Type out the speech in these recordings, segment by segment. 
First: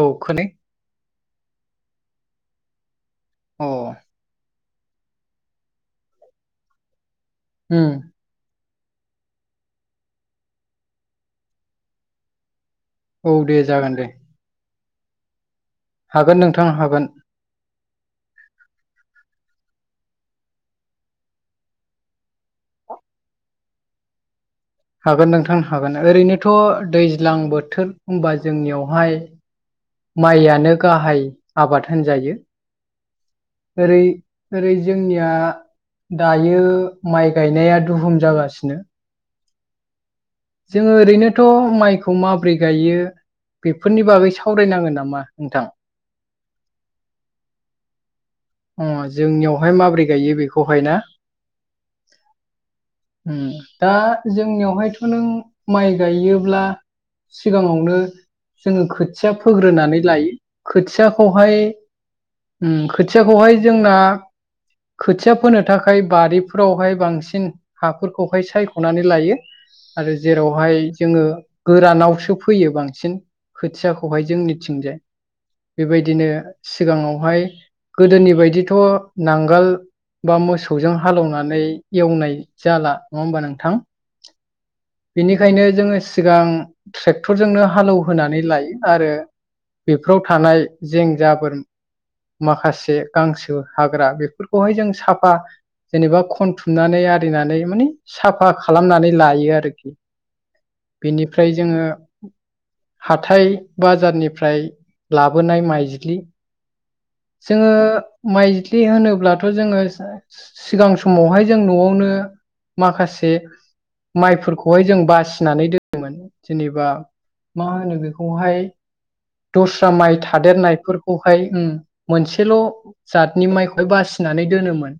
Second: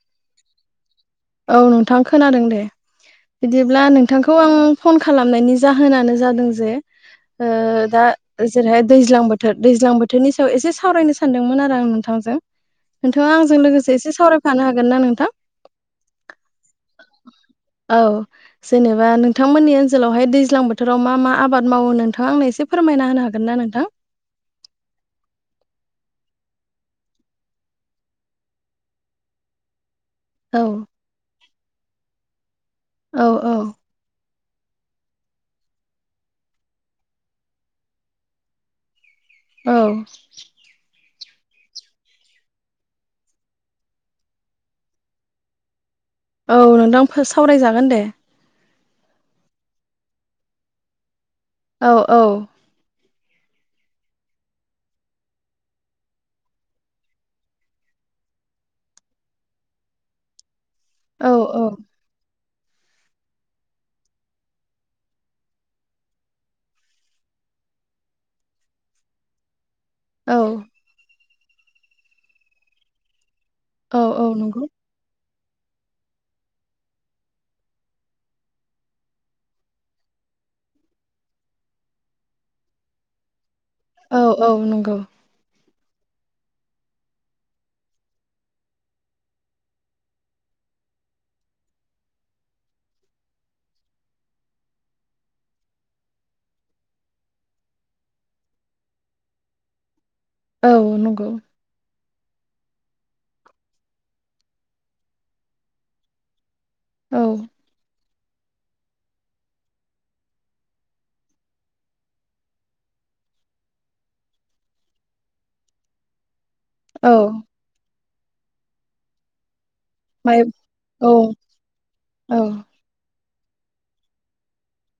औ खोनादों औ नोंथां खोनादों दे अ बिदिब्ला नोंथांखौ आं फन खालामनायनि जाहोनानो जादों जे ओ उम दा जेरैहाय दैज्लां बोथोर दैज्लां बोथोरनि सायाव एसे सावरायनो सानदोंमोन आरो आं नोंथांजों नोंथाङा औ दे आंजों जागोन लोगोसे दे एसे सावरायफानो हागोन ना नोंथां? हागोन नोंथां हागोन। औ जेनेबा नोंथांमोननि ओनसोलावहाय दैज्लां बोथोराव मा मा आबाद मावो नोंथाङा आंनो एसे फोरमायना होनो हागोन ना नोंथां? हागोन नोंथांनो हागोन। ओरैनोथ' दैज्लां बोथोर होनबा जोंनियावहाय [inaudible] औ माइआनो गाहाय आबाद होनजायो। औ औ ओरै ओरै जोंनिया दायो माइ गायनाया दुहुम जागासिनो। औ जोङो ओरैनो थ' माइखौ माब्रै गायो बेफोरनि बागै सावरायनाङो नामा नोंथां? औ नोंथां सावरायजागोन दे। अ जोंनियावहाय माबोरै गायो बेखौहाय ना? औ औ उम दा जोंनियावहायथ' नों माइ गायोब्ला सिगाङावनो जोङो खोथिया फोग्रोनानै लायो। औ खोथियाखौहाय औ खोथियाखौहाय जोंना खोथिया फोनो थाखाय बारिफोरावहाय बांसिन हाफोरखौहाय सायख'नानै लायो। आरो औ जेरावहाय जोङो गोरानावसो फैयो बांसिन। औ औ खोथियाखौहाय जों नंगौ मिथिंजाय बेबायदिनो सिगाङावहाय गोदोनि बायदिथ' नांगाल बा मोसौजों हालौवनानै एवनाय जाला नङा होमबा नोंथां? औ औ नंगौ। बेनिखायनो जोङो सिगां ट्रेक्टरजोंनो हालौवहोनानै लायो आरो बेफोराव थानाय जें जाबोर माखासे गांसो हाग्रा बेफोरखौहाय जों साफा जेनेबा खनथुमनानै आरिनानै माने साफा खालामनानै लायो आरो। औ नंगौ बेनिफ्राय जोङो हाथाइ बाजारनिफ्राय लाबोनाय माइज्लि औ जोङो माइज्लि होनोब्लाथ' जोङो सिगां समावहाय जों न'आवनो माखासे माइफोरखौ खौहाय जों बासिनानै दोनोमोन, जेनेबा औ मा होनो बेखौहाय दस्रा माइ औ थादेरनायफोरखौहाय उम औ मोनसेल' जाद नि मासिखौ बासिनानै दोनोमोन।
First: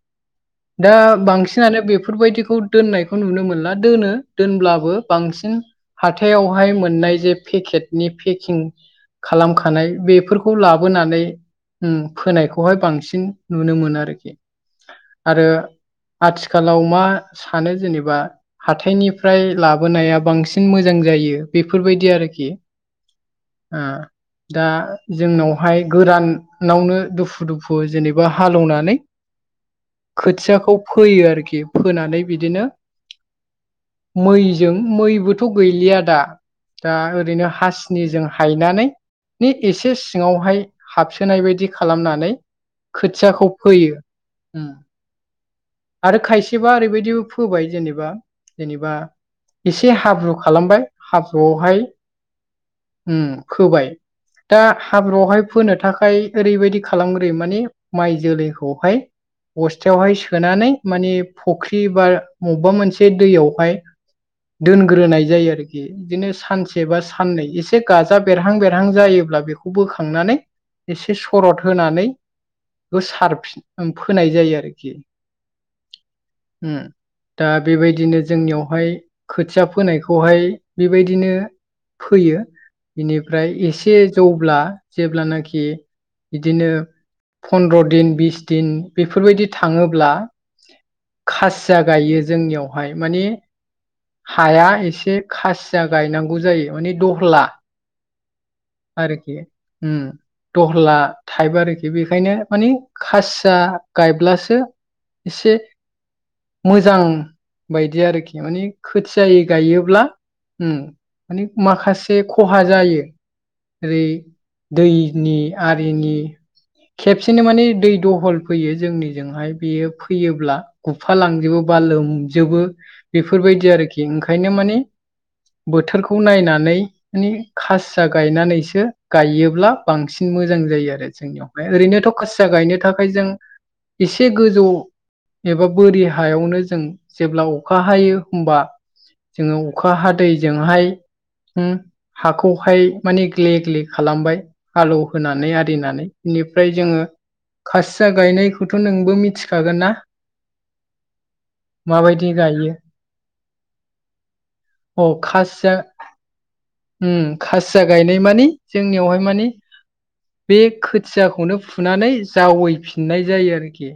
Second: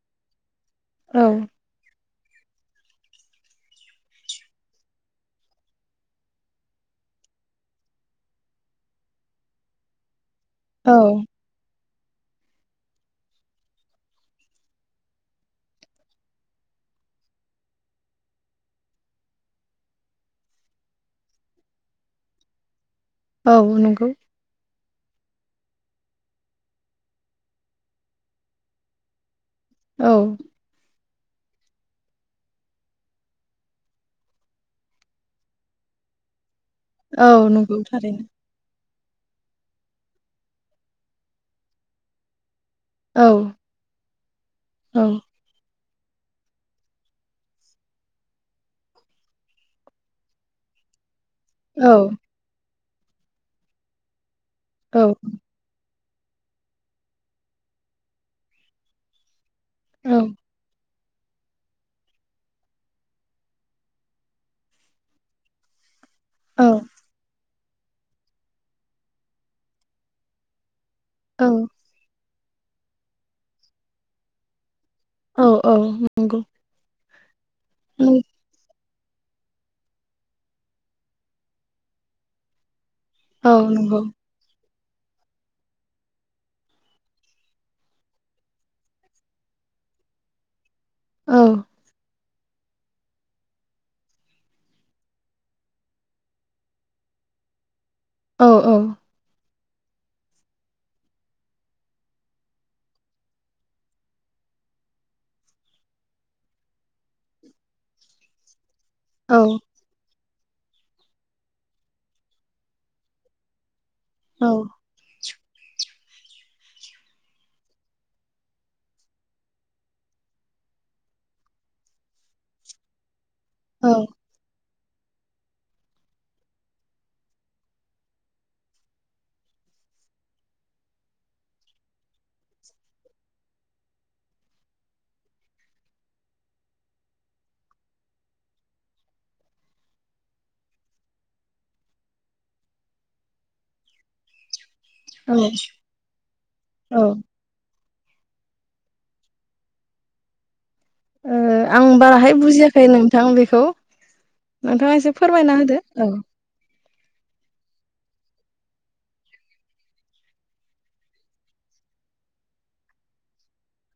दा औ बांसिनानो बेफो बेफोरबायदिखौ दोननायखौ नुनो मोनला। दोनो दोनब्लाबो बांसिन हाथायावहाय मोननाय जे पेकेटनि पेकिं खालाम खानाय बेफोरखौ औ लाबोनानै उम फोनायखौहाय बांसिन नुनो मोनो आरोखि। आरो आथिखालाव मा सानो जेनेबा हाथायनि फ्राय लाबोनाया बांसिन मोजां जायो बेफोरबायदि आरोखि। औ आ नंगौ दा जोंनावहाय गोरानावनो दुफु दुफु जेनेबा हालेवनानै औ खोथियाखौ फोयो आरोखि फोनानै बिदिनो मैजों मैबोथ' गैलिया दा। दा औ ओरैनो नंगौ हासिनिजों थारैनो हायनानै नि एसे सिङावहाय हाबसोनाय बायदि खालामनानै औ खोथियाखौ फोयो। उम। औ आरो खायसेबा ओरैबायदिबो फोबाय जेनेबा जेनेबा एसे हाब्रु खालामबाय हाब्रुआवहाय औ उम, खोबाय दा औ हाब्रुआवहाय फोनो थाखा खाय ओरैबायदि खालामग्रो माने माइ जोलैखौहाय बस्थायावहाय औ सोनानै माने फख्रि बा अबबेबा मोनसे दैयाव हाय दोनग्रोनाय जायो आरोखि। इदिनो औ सानसे बा साननै एसे से गाजा बेरहां बेरहां जायोब्ला बेखौ बोखांनानै एसे औ सरद होनानै गोसारफिन फोनाय जायो आरोखि। औ औ नंगौ। दा बेबायदिनो यावहाय खोथिया फोनायखौहाय बेबायदिनो फैयो। बेनिफ्राय औ एसे नंगौ जौब्ला जेब्लानाखि बिदिनो फन्द्र' दिन बिस दिन बेफोरबायदि थाङोब्ला औ खासिया गायो जोंनियावहाय मानि हाया एसे खासिया गायनांगौ जायो माने दह'ला औ औ आरोखि। उम, दह'ला थाइफ आरोखि बेखायनो माने खासिया गायब्लासो एसे मोजां बायदि आरोखि माने खोथियायै औ गायोब्ला उम, माने माखासे खहा जायो। ओरै औ दैनि आरिनि खेबसेनो माने दै दहल फैयो जोंनिजोंहाय बेयो फैयोब्ला गुफा लांजोबो बा लोमजोबो बेफोरबायदि आरोखि। औ ओंखायनो माने बोथोरखौ नायनानै माने खासिया गायनानैसो गायोब्ला बांसिन मोजां सिन आरो जोंनियावहाय। ओरैनोथ' खासिया गायनो थाखाय जों एसे गोजौ एबा बोरि हायावनो जों जेब्ला अखा हायो हमबा जोङो अखा हादैजोंहाय होम हाखौहाय माने ग्ले ग्ले खालामबाय औ हालौहोनानै आरिनानै। निफ्राय जोङो ओ खासि या गायनायखौथ' नोंबो मिथिखागोन ना? ओ आं माबायदि बाराहाय गायो बुजियाखै नोंथां बेखौ। नोंथाङा अ एसे फोरमायना खासिया होदो औ उम खासिया गायनाय दि मानि जोंनियावहाय मानि बे खोथियाखौनो फुनानै जावैफिननाय जायो आरोखि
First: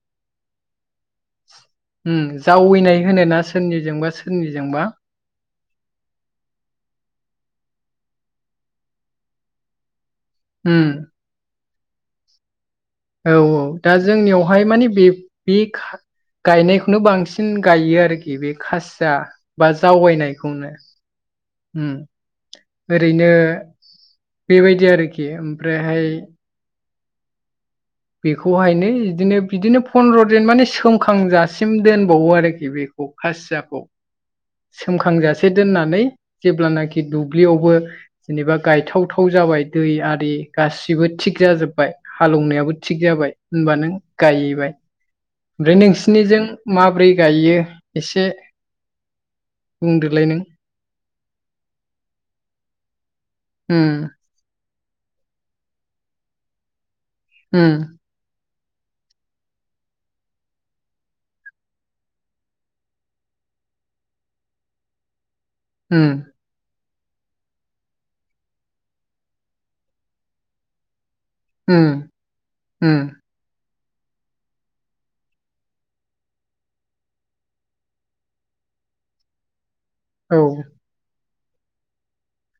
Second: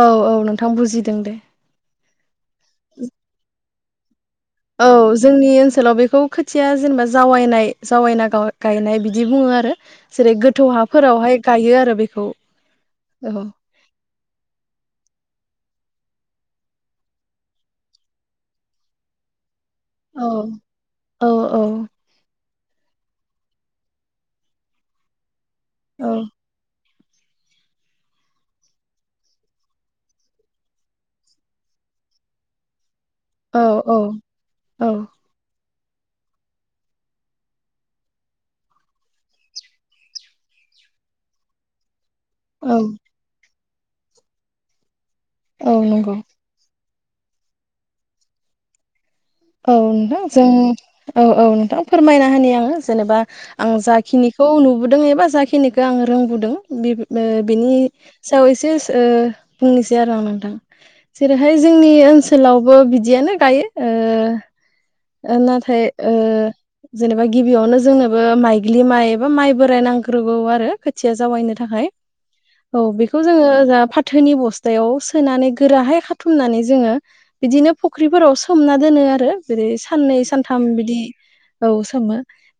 औ औ नोंथां बुजि उ जावैनाय होना सोरनिजोंबा सो औ जोंनि ओनसोलाव बेखौ खोथिया जेनेबा जावायनाय जावना ओ गायनाय बिदि बुङो आरो जेरै गोथौ उम हाफोरावहाय गायो आरो बेखौ औ औ दा जोंनियावहाय मानि बे बे गायनायखौनो बांसिन गायो आरोखि बे खासिया बा औ जावगायनायखौनो औ औ ओरैनो बेबायदि आरोखि ओमफ्रायहाय औ बेखौहायनो बिदिनो बिदिनो फन्द्र'जन माने सोमखांजासिम दोनबावो आरोखि बे खौ औ खासियाखौ औ सोमखांजासे दोननानै जेब्लानाखि दुब्लियावबो जेनेबा गायथावथाव जाबाय दै आरि गासिबो थिग जाजोब्बाय हालौनायाबो औ थिग जाबाय होनबा नों गायहैबाय औ ओमफ्राय नंगौ नोंसिनिजों मा माब्रै गायो एसे औ नोंथां बुंदोलाय नों जों औ औ नोंथां फोरमायना होनि आङो जेनेबा आं उम जाखिनिखौ नुबोदों एबा जाखिनिखौ आं रोंबोदों बे ओ उम बिनि सायाव एसे ओ बुंनोसै आरो आं नोंथां जेरैहाय जोंनि ओनसोलावबो बिदियानो गायो ओ ओ नाथाय उम ओ जेनेबा गिबियावनो जोंनोबो माइग्लि माइ एबा माइ बोराय नांग्रोगौ आरो खोथिया जावायनो थाखाय उम औ उम बेखौ जोङो जा फाथोनि बस्थायाव सोनानै गोराहाय खाथुमनानै जोङो बिदिनो फुख्रिफोराव सोमना दोनो आ रो जेरै साननै औ सानथाम बिदि औ सोमो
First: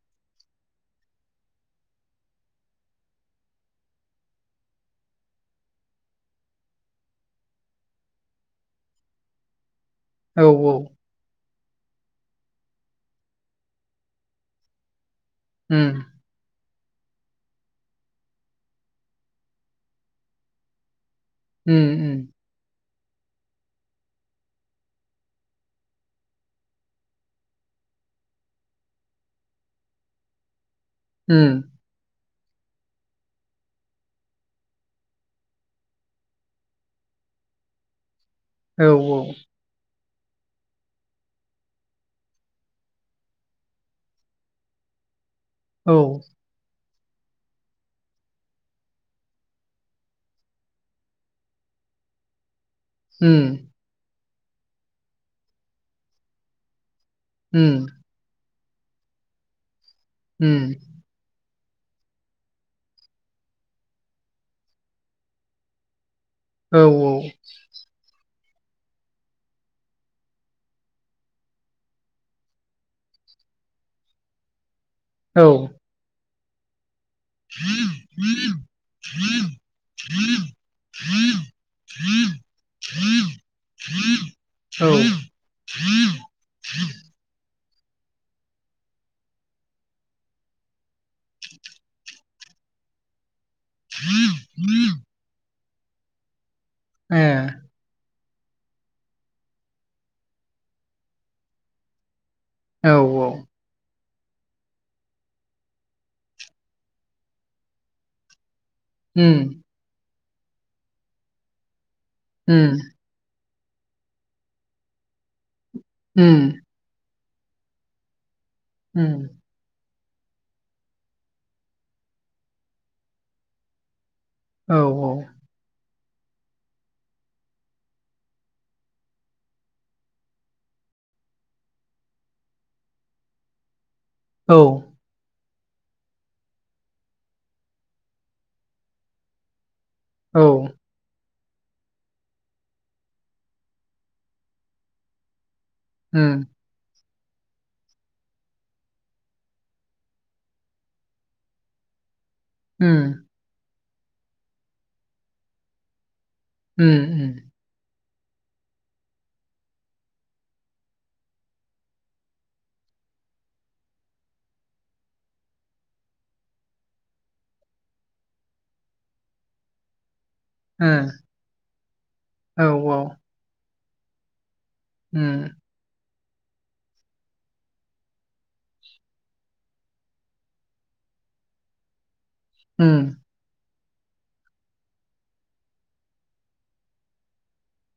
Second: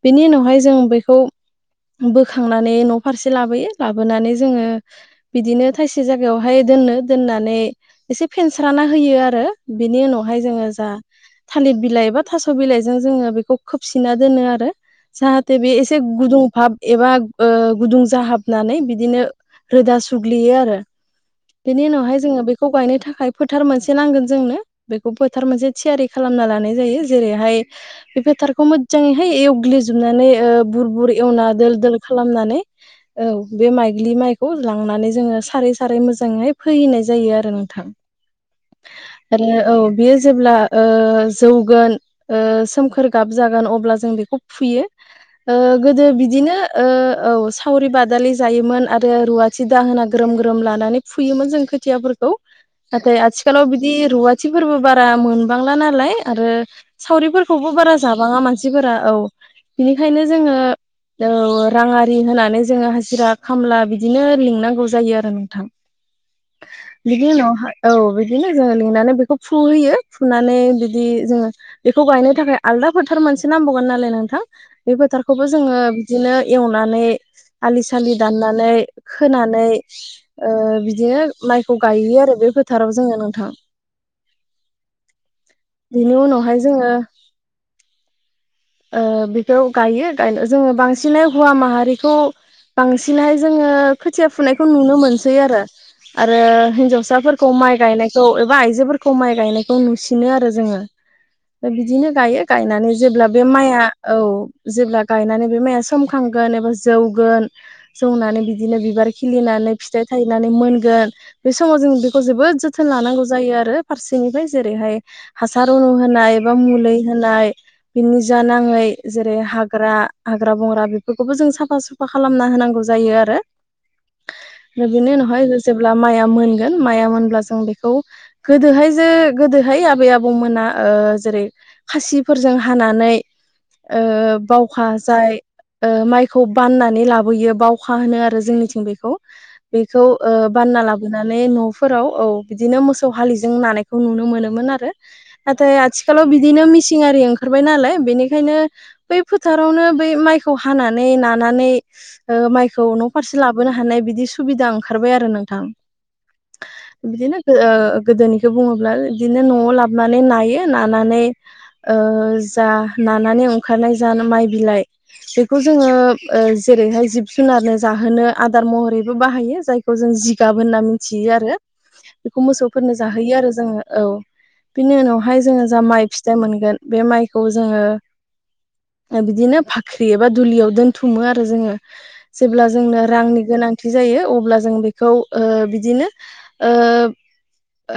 बेनि उनावहाय जों बैखौ बोखांनानै न' फारसे लाबोयो लाबोनानै जोङो बिदिनो थायसे जायगायावहाय दोननो दोननानै एसे फेनस्राना होयो आरो बिनि उनावहाय औ जोङो जा थालिर बिलाइ ए बा थास' बिलाइजों जोङो बेखौ खोबसिना दोनो आरो जाहाथे बे उम एसे गुदुं भाब एबा ओ गुदुं जाहाबनानै बिदिनो रोदा सुग्लियो आरो बेनि उम उनावहाय उम जोङो बेखौ गायनो थाखाय फोथार मोनसे नांगोन जोंनो बेखौ फोथार मोनसे थियारि खालामना लानाय जायो जेरैहाय बे फोथारखौ मोजाङैहाय एवग्लिजोबनानै ओ बुर बुर एवना उम दोल दोल खालामना नै औ बे माइग्लि माइखौ लांनानै जोङो सारै सारै मोजाङै फैहैनाय जायो आरो ओ नोंथां औ औ आरो औ बेयो जेब्ला ओ जौगोन ओ सोमखोर गाब जागोन अब्ला जों बेखौ फुयो। ओ औ गोदो बिदिनो ओ औ सावरि बादालि जायोमोन आरो रुवाथि दाहोना ग्रोम ग्रोम लानानै फुयोमोन जों खोथिया फोरखौ नाथाय उम आथिखालाव बिदि रुवाथिफोरबो बारा मोनबांला नालाय आरो सावरिफोरखौबो उम बारा जाबाङा मानसिफोरा औ बिनिखायनो जोङो उम औ राङारि होनानै जोङो हाजिरा खामला बिदिनो लिंनांगौ जायो आरो नोंथां औ बिनि उनावहाय औ बिदिनो जोंङो लिंनानै बेखौ फुहोयो। फुनानै बिदि जोङो बेखौ गायनो थाखाय आलदा फोथार मोनसे नांबावगोन नालाय नोंथां। बे औ फोथारखौबो जोङो बिदिनो एवनानै आलि सालि दाननानै खोनानै ओ बिदिनो माइखौ गायो। आरो बे फोथाराव जोङो नोंथां औ बेनि उनावहाय जोङो ओ बेफोर गायो गायनो जोङो बांसिनै हौवा माहारिखौ बांसिनै जोङो खोथिया फुनायखौ नुनो मोनसै आरो ए हिनजावसाफोरखौ माइ गायनाय औ एबा आइजोफोरखौ माइ गायनायखौ नुसिनो आरो जोङो दा बिदिनो गायो। औ गायनानै जेब्ला औ माइया औ जेब्ला गायनानै बे माइआ सखांगोन एबा जौगोन जौनानै बि बिदिनो बिबार उम खिलिनानै फिथाइ थायनानै मोनगोन बे समाव जों बे खौ जोबोद उम जोथोन लानांगौ जायो आरो फारसेनिफ्राय जेरैहाय हासार रुनु होनाय उम एबा मुलै होनाय बिनि जा नाङै उम जेरै हाग्रा हाग्रा बंग्रा बेफोरखौबो जों साफा सुफा खालामना होनांगौ जायो आरो। औ बिनि उनावहाय जों जेब्ला ब्ला माइ आ मोनगोन माइया मोनब्ला जों बेखौ गोदोहाय जे गोदोहाय आबै आबौमोना ओ जेरै खासिफोरजों हानानै ओ औ बावखा जाय ओ माइखौ बाननानै लाबोयो बावखा होनो आरो जोंनिथिं बेखौ। बेखौ ओ बानना लाबोनानै नानै न'फोराव औ बिदिनो मोसौ हालिजों नानायखौ नुनो मोनोमोन आरो। नाथाय आथिखालाव उम बिदिनो मिसिं आरि ओंखा खारबाय नालाय बेनिखायनो बै फोथारावनो बै माइखौ हानानै नानानै ओ माइखौ उम न' फारसे लाबोनो हानाय बिदि सुबिदा ओंखारबाय आरो नोंथां। बिदिनो उम ओ गोदोनिखौ बुङोब्ला बिदिनो न'आव लाबोनानै नायो नानानै ओ जा नानानै अंखारनाय जा माय बिलाय बेखौ जोङो ओ जेरैहाय जिब जु जुनारनो जाहोनो आदार महरैबो बाहायो जायखौ जों जि गाब होनना उम मिथियो आरो बेखौ मोसौफोरनो ओ औ जाहोयो आरो जोङो औ। बिनि उम उनावहाय जोङो जा माइ फिथाइ मोनगोन बे माइखौ जोङो बिदिनो भाख्रि एबा दुलियाव दोनथुमो आरो जोङो। जेब्ला जोंनो उम रांनि गोनां थि जायो अब्ला जों बेखौ ओ बिदिनो ओ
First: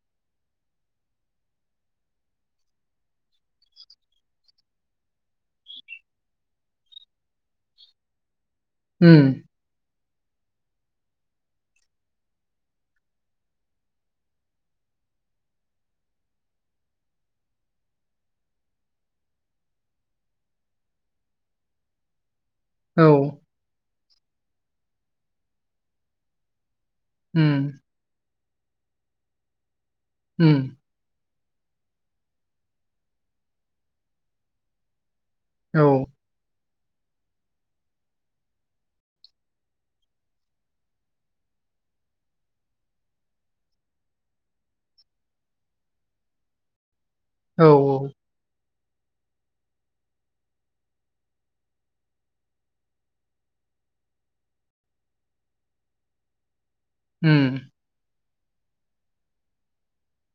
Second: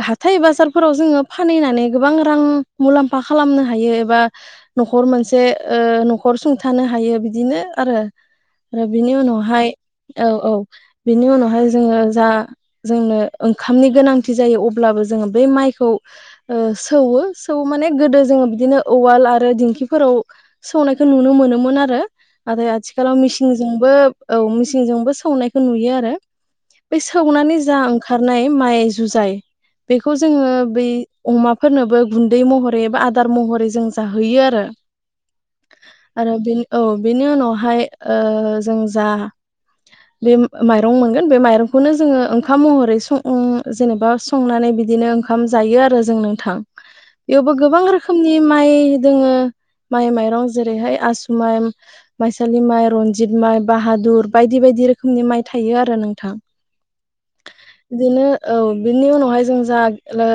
हाथाय बाजारफोराव जोङो फानहैनानै गोबां रां मुलाम्फा खालामनो हायो एबा न'खर मोनसे ओ न'खर सुंथानो हायो बिदिनो आरो। आरो बिनि उम उनावहाय औ औ बेनि उनावहाय जोङो जा जोंनो ओंखामनि गोनांथि जायो अब्लाबो जोङो बे माइखौ ओ सौवो सौ माने गोदो जों बिदिनो उवाल आरो दिंखिफोराव सौनायखौ नुनो मोनोमोन आरो। नाथाय औ आथिखालाव मिसिंजोंबो औ मिसिंजोंबो सौनायखौ नुयो आरो। बै सौनानै उम जा ओंखारनाय माइ जुजाय बेखौ जोङो उम बै अमाफोरनोबो गुन्दै महरै एबा आदार महरै जों जाहैयो आरो। औ आरो बे औ बेनि उनावहाय ओ जों जा बे माइरं मोनगोन बे माइरंखौनो जोङो ओंखाम महरै स जेनेबा संनानै बिदिनो ओंखाम जायो आरो जों नोंथां बेवबो औ गोबां रोखोमनि माइ दोङो माइ माइरं जेरैहाय आसु माइ माइसालि माइ रनजित माइ बाहादुर बायदि बायदि दि रोखोमनि माइ थायो आरो नोंथां उम बिदिनो औ बिनि उनावहाय जों जा ओ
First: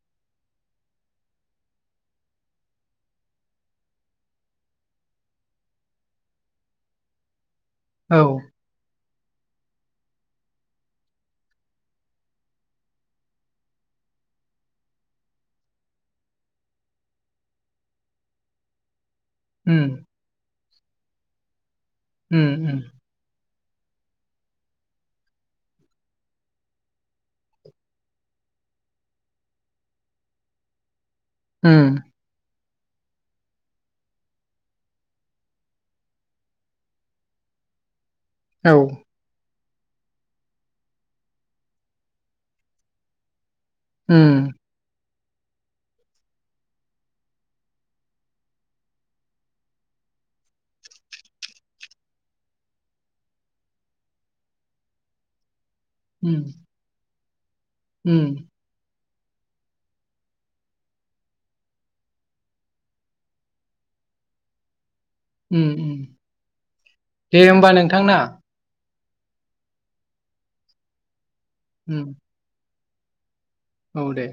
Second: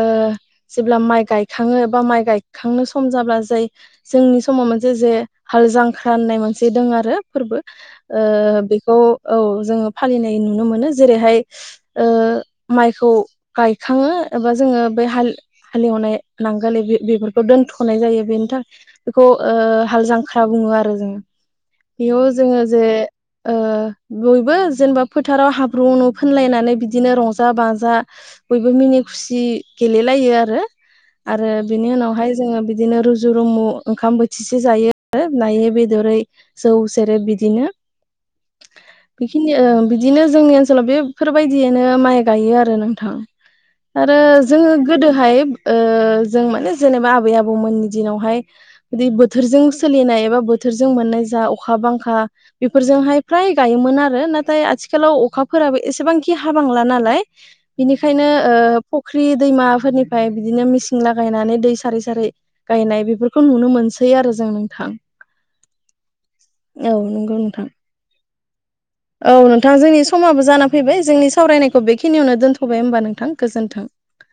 जेब्ला माइ गायखाङो बा माइ गाय खांनो सम जाब्ला जाय जोंनि समाव मोनसे जे हाल जांख्रा होननाय मोनसे दों आरो फोरबो औ ओ बेखौ औ जोङो फालिनाय नुनो मोनो जेरैहाय ओ माइखौ गायखाङो बा जोङो बे हाल हालेवनाय नांगोल बे-बेफोरखौ खौ दोनथ'नाय जायो बेनि थाखाय बेखौ ओ उम हाल जांख्रा बुङो आरो जोङो। बेयाव जोङो उम उम जे ओ बयबो जेनेबा फोथाराव हाब्रु उनु फोनलायनानै बिदिनो रंजा बाजा बयबो मिनि खुसि गेलेलायो आरो आरो बिनि उम उनाव जोङो बिदिनो रुजु रुमु ओंखाम बोथिसे जायो आरो नायै बेदरै जौ सेरेब बिदि दिनो औ बिदिनो ओ बिदिनो जोंनि ओनसोलाव बेफोरबायदियैनो माइ गायो आरो नोंथां। आरो उम जोङो गोदोहाय ओ जों माने जेनेबा आबै आबौमोननि दिनावहाय बिदि बोथोरजों सोलिनाय एबा बोथोरजों मोननाय जा अखा बांखा बेफोरजोंहाय प्राय गायोमोन आरो नाथाय आथिखालाव अखा फोराबो एसेबांखि उम हाबांला नालाय। बिनिखायनो उम ओ फुख्रि दैमाफोरनिफ्राय बिदिनो मिसिं लागायनानै दै सारै सारै गायनाय बेफोरखौ नुनो मोनसै आरो जों नोंथां। उम उम औ दे नंगौ नोंथां होमबा नोंथांना। औ नोंथां जोंनि समाबो जाना फैबाय जोंनि सावरायनायखौ उम बेखिनियावनो दोनथ'बाय होमबा नोंथां। गोजोन्थों। औ दे